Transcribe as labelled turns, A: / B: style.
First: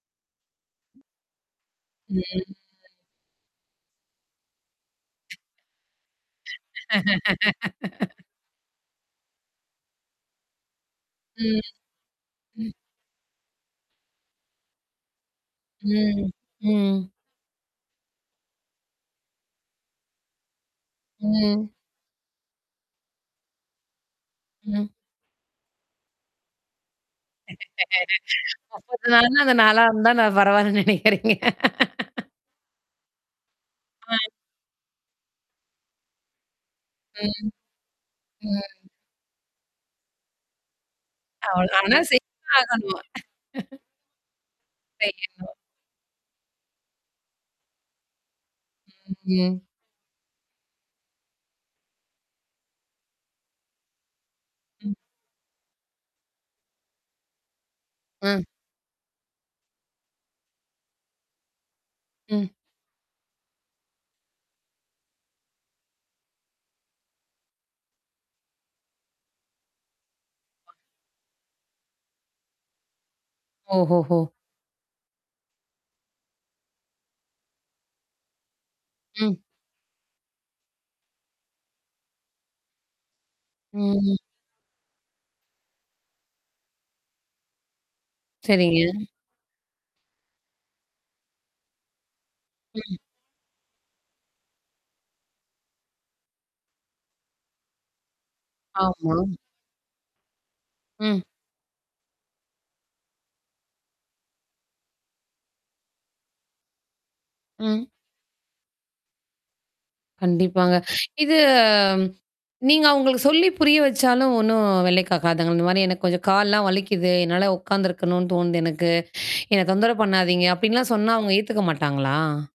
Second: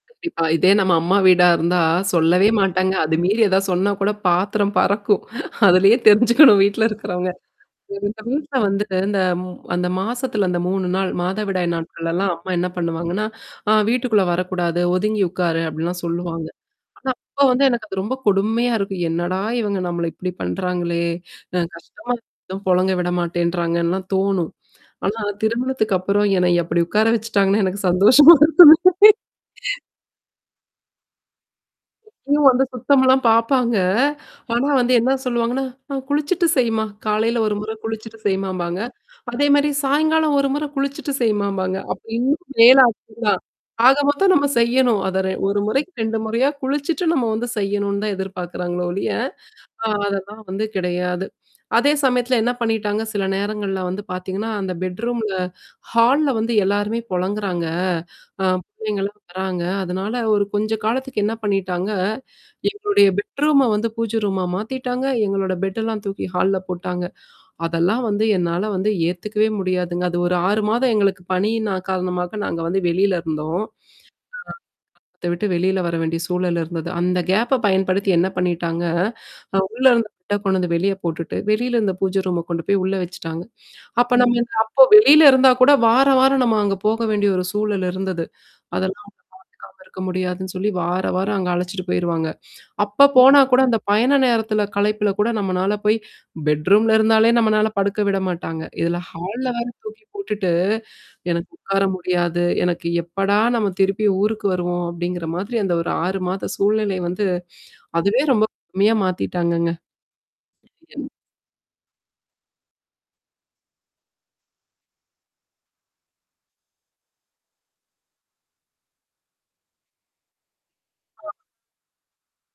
A: கண்டிப்பா. இதே நம்ம அம்மா வீடா இருந்தா சொல்லவே
B: ம்.
A: மாட்டாங்க. அது மீறி ஏதா சொன்னா கூட பாத்தரம் பறக்கும். அதுலயே தெரிஞ்சுக்கணும் வீட்ல இருக்கிறவங்க. எங்க வீட்ல வந்து இந்த ம் அந்த மாசத்துல அந்த 3 நாள்,
B: ம்.
A: மாதவிடாய் நாட்கள்லல்லாம் அம்மா என்ன
B: ம்.
A: பண்ணுவாங்கன்னா, ஆ வீட்டுக்குள்ள வரக்கூடாது, ஒதுங்கி உட்காரு அப்படின்லாம்
B: ம்.
A: சொல்லுவாங்க. ஆனா
B: ம்.
A: அப்ப வந்து எனக்கு அது ரொம்ப கொடுமையா இருக்கும். என்னடா இவங்க நம்மள இப்படி பண்றாங்களே! அ
B: ம்.
A: கஷ்டமா [unintelligible] பொழங்க விட மாட்டேன்றாங்கன்லா தோணும்.
B: ம்.
A: ஆனா திருமணத்துக்கு அப்புறம் என்னை எப்படி உட்கார வச்சுட்டாங்கன்னு எனக்கு சந்தோஷமா இருக்கு.
B: [unintelligible] அந்த நாளா இருந்த நான் பரவாயில்லன்னு நினைக்கிறேங்க.
A: இப்பயும் வந்து சுத்தம்லாம் பார்ப்பாங்க.
B: ஆ.
A: ஆனா வந்து என்ன சொல்லுவாங்கன்னா, அ குளிச்சுட்டு செய்மா காலையில
B: ம்.
A: ஒரு முறை குளிச்சுட்டு செய்மாம்பாங்க.
B: ம்.
A: அதே மாரி சாயங்காலம் ஒரு முறை குளிச்சுட்டு
B: ஆ
A: செய்மாம்பாங்க.
B: ஆனா
A: அப்ப
B: செய்
A: இன்னும் வேல
B: ஆகணும்.
A: அதிகம் தான். ஆக மொத்தம் நம்ம செய்யணும். அத ரெ
B: செய்யணும்.
A: ஒரு முறைக்கு 2 முறையா குளிச்சுட்டு நம்ம வந்து செய்யணும்னு தான் எதிர்பார்க்குறாங்களோ ஒழிய.
B: ம்.
A: அ அதெல்லாம் வந்து கிடையாது. அதே சமயத்துல என்ன பண்ணிட்டாங்க, சில நேரங்கள்ல வந்து பார்த்தீங்கன்னா, அந்த
B: ம்.
A: பெட்ரூம்ல ஹால்ல வந்து எல்லாருமே பொழங்குறாங்க
B: ஆ.
A: அ பிள்ளைங்கலாம் வராங்க. அதனால ஒரு கொஞ்ச காலத்துக்கு என்ன பண்ணிட்டாங்க
B: ம்.
A: எங்களுடைய பெட்ரூம வந்து பூஜ ரூமா மாத்திட்டாங்க. எங்களோட பெட்டெல்லாம் தூக்கி ஹால்ல போட்டாங்க. அதெல்லாம் வந்து என்னால வந்து ஏத்துக்கவே முடியாதுங்க. அது ஒரு 6 மாதம் எங்களுக்கு பணியின் நா காரணமா நாங்க வந்து வெளியில இருந்தோம். ஆ.
B: ஓஹோஹோ!
A: [unintelligible] விட்டு வெளியில வர வேண்டிய சூழல் இருந்தது. அந்த கேப்ப பயன்படுத்தி என்ன பண்ணிட்டாங்க,
B: ம்.
A: அ உள்ள இருந்த பெட்ட கொண்டு வந்து வெளிய போட்டுட்டு வெளியில இருந்த பூஜை ரூம கொண்டு போய் உள்ள வச்சுட்டாங்க. அப்ப
B: ம்.
A: நம்ம அப்ப வெளியில இருந்தா கூட வாரம், வாரம் நம்ம அங்க போக வேண்டிய ஒரு சூழல் இருந்தது.
B: சரிங்க.
A: அதெல்லாம் [unintelligible] க்க முடியாதுன்னு சொல்லி வார, வாரம் அங்க அழைச்சுட்டு போயிருவாங்க.
B: ம்.
A: அப்ப போனா கூட அந்த பயண நேரத்தில கலைப்பில கூட நம்மனால போய் பெட்ரூம்ல இருந்தாலே நம்மனால படுக்க விட மாட்டாங்க. இததுல
B: ஆமா.
A: ஹால்ல வேற தூக்கி போட்டுட்டு,
B: ம்.
A: எனக்கு உட்கார முடியாது. எனக்கு எப்படா நம்ம திருப்பி ஊருக்கு வருவோம் அப்படிங்கிற மாதிரி அந்த ஒரு 6 மாத சூழ்நிலை வந்து
B: ம்.
A: அதுவே ரொம்ப கொடுமையா மாத்திட்டாங்கங்க.
B: கண்டிப்பாங்க. இது. நீங்க அவங்களுக்கு சொல்லி புரிய வச்சாலும் ஒண்ணும் வேலைக் காக்காதுங்கள. இந்த மாரி எனக்கு கொஞ்சம் கால்லாம் வலிக்குது. என்னால உட்காந்துருக்கணும்னு தோணுது எனக்கு. என்ன தொந்தர பண்ணாதீங்க? அப்ப்டின்லாம் சொன்னா அவங்க ஏத்துக்க மாட்டாங்களா?